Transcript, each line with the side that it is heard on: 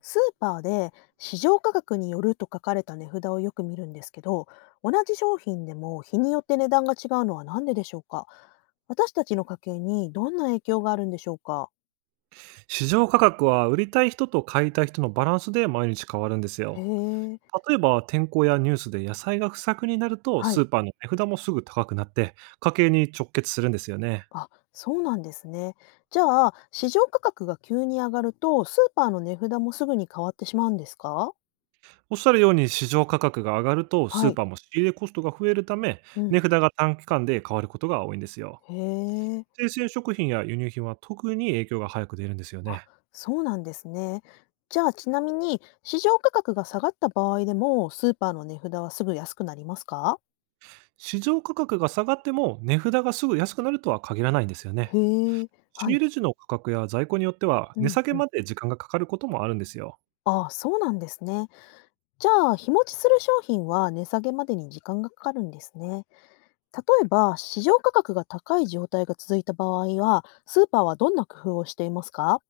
left: スーパーで市場価格によると書かれた値札をよく見るんですけど、同じ商品でも日によって値段が違うのは何ででしょうか？私たちの家計にどんな影響があるんでしょうか？
right: 市場価格は売りたい人と買いたい人のバランスで毎日変わるんです
left: へ
right: よ。
left: え、
right: 例えば、天候やニュースで野菜が不作になると、
left: はい。
right: スーパーの値札もすぐ高くなって家計に直結するんですよね。
left: あ、そうなんですね。じゃあ、市場価格が急に上がると、スーパーの値札もすぐに変わってしまうんですか？
right: おっしゃるように、市場価格が上がると
left: は
right: スー
left: い。
right: パーも仕入れコストが増えるため、
left: うん。
right: 値札が短期間で変わることが多いんですよ。
left: へえ。
right: 生鮮食品や輸入品は特に影響が早く出るんですよ
left: あ、
right: ね。
left: そうなんですね。じゃあ、ちなみに、市場価格が下がった場合でも、スーパーの値札はすぐ安くなりますか？
right: 市場価格が下がっても、値札がすぐ安くなるとは限らないんですよね。
left: へえ、
right: 仕
left: はい。
right: 入れ時の価格や在庫によっては、
left: う
right: 値
left: ん、
right: 下げ
left: うん。
right: まで時間がかかることもあるんですよ。
left: ああ、そうなんですね。じゃあ、日持ちする商品は値下げまでに時間がかかるんですね。例えば、市場価格が高い状態が続いた場合は、スーパーはどんな工夫をしていますか？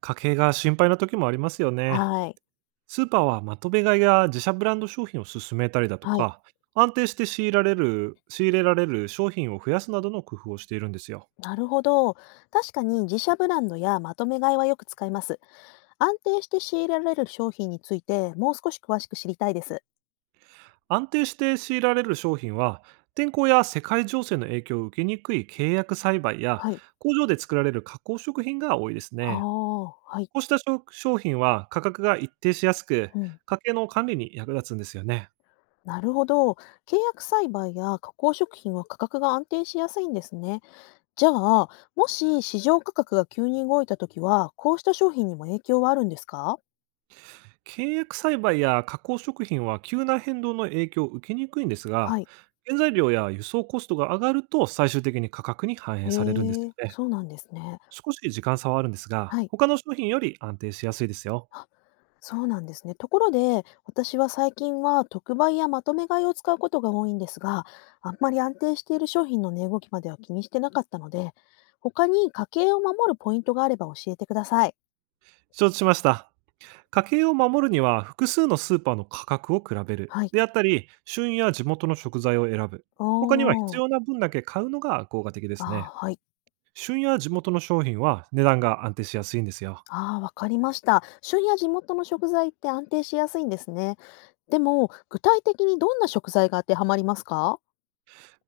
right: 家計が心配な時もありますよね。
left: はい。
right: スーパーはまとめ買いや自社ブランド商品を進めたりだと
left: はい。
right: か、安定して仕入れられる商品を増やすなどの工夫をしているんですよ。
left: なるほど。確かに自社ブランドやまとめ買いはよく使います。安定して仕入れられる商品について、もう少し詳しく知りたいです。
right: 安定して仕入れられる商品は、天候や世界情勢の影響を受けにくい契約栽培や、
left: はい。
right: 工場で作られる加工食品が多いです
left: あ
right: ね。
left: あ、はい。
right: こうした商品は価格が一定しやすく、
left: うん、
right: 家計の管理に役立つんですよね。
left: なるほど。契約栽培や加工食品は価格が安定しやすいんですね。じゃあ、もし市場価格が急に動いたときは、こうした商品にも影響はあるんですか？
right: 契約栽培や加工食品は急な変動の影響を受けにくいんです
left: は
right: が、
left: い。
right: 原材料や輸送コストが上がると、最終的に価格に反映されるんです
left: へえ、
right: よね。
left: そうなんですね。
right: 少し時間差はあるんですが、
left: はい。
right: 他の商品より安定しやすいですよ。
left: そうなんですね。ところで、私は最近は特売やまとめ買いを使うことが多いんですが、あんまり安定している商品の値動きまでは気にしてなかったので、他に家計を守るポイントがあれば教えてください。
right: 承知しました。家計を守るには、複数のスーパーの価格を比べる。
left: はい。
right: であったり、旬や地元の食材を選ぶ。
left: お
right: 他には、必
left: ー。
right: 要な分だけ買うのが効果的ですね。
left: あーはい。
right: 旬や地元の商品は値段が安定しやすいんですよ。
left: ああ、わかりました。旬や地元の食材って安定しやすいんですね。でも、具体的にどんな食材が当てはまりますか？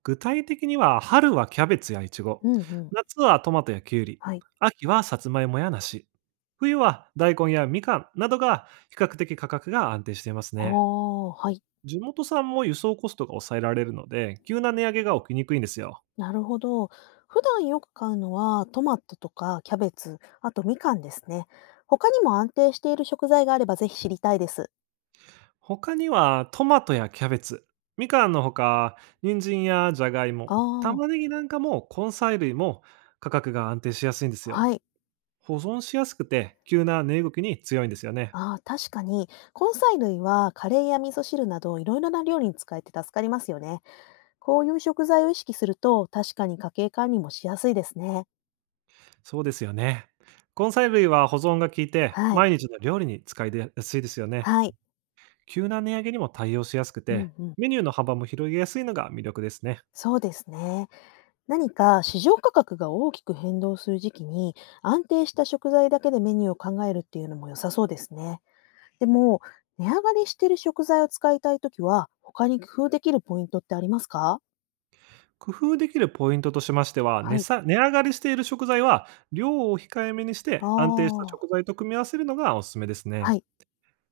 right: 具体的には、春はキャベツやイチゴ、
left: うんうん。
right: 夏はトマトやキュウリ、
left: はい。
right: 秋はさつまいもや梨、冬は大根やみかんなどが比較的価格が安定していますね。
left: おー、はい。
right: 地元産も輸送コストが抑えられるので、急な値上げが起きにくいんですよ。
left: なるほど。普段よく買うのはトマトとかキャベツ、あとみかんですね。他にも安定している食材があればぜひ知りたいです。
right: 他にはトマトやキャベツ、みかんのほか、人参やじゃがい
left: あ
right: も、
left: あ、
right: 玉ねぎなんかも、根菜類も価格が安定しやすいんです
left: は
right: よ。
left: い。
right: 保存しやすくて、急な値動きに強いんですよね。
left: ああ、確かに、根菜類はカレーや味噌汁などいろいろな料理に使えて助かりますよね。こういう食材を意識すると確かに家計管理もしやすいですね。
right: そうですよね。根菜類は保存が効いて、
left: はい。
right: 毎日の料理に使いやすいですよね。
left: はい。
right: 急な値上げにも対応しやすく
left: う
right: て、
left: んうん。
right: メニューの幅も広げやすいのが魅力ですね。
left: そうですね。何か市場価格が大きく変動する時期に安定した食材だけでメニューを考えるっていうのも良さそうですね。でも、値上がりしてる食材を使いたいときは、他に工夫できるポイントってありますか？
right: 工夫できるポイントとしましては、
left: はい。
right: 値上がりしている食材は量を控えめにし
left: あ
right: て、安定した
left: あ、
right: 食材と組み合わせるのがおすすめです
left: は
right: ね。
left: い。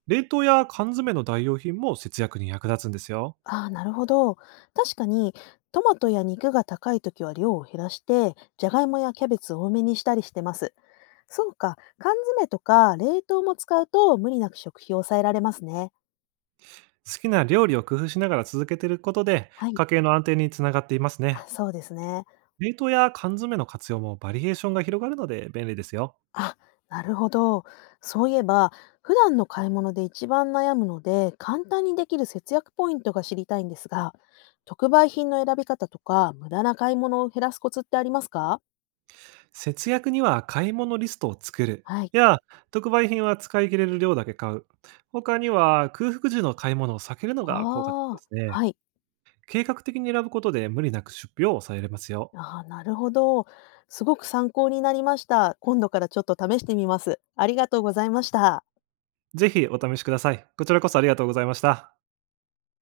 right: 冷凍や缶詰の代用品も節約に役立つんですよ。
left: ああ、なるほど。確かに、トマトや肉が高いときは量を減らして、じゃがいもやキャベツを多めにしたりしてます。そうか、缶詰とか冷凍も使うと無理なく食費を抑えられますね。
right: 好きな料理を工夫しながら続けていることで、
left: はい。
right: 家計の安定につながっています
left: あ
right: ね。
left: そうですね。
right: 冷凍や缶詰の活用もバリエーションが広がるので便利ですよ。
left: あ、なるほど。そういえば、普段の買い物で一番悩むので、簡単にできる節約ポイントが知りたいんですが、特売品の選び方とか、無駄な買い物を減らすコツってありますか？
right: 節約には、買い物リストを作る。
left: はい。
right: や、特売品は使い切れる量だけ買う。他には、空腹時の買い物を避けるのが効果的で
left: ああ、
right: すね。
left: はい。
right: 計画的に選ぶことで、無理なく出費を抑えられますよ。
left: ああ、なるほど。すごく参考になりました。今度からちょっと試してみます。ありがとうございました。
right: ぜひお試しください。こちらこそありがとうございました。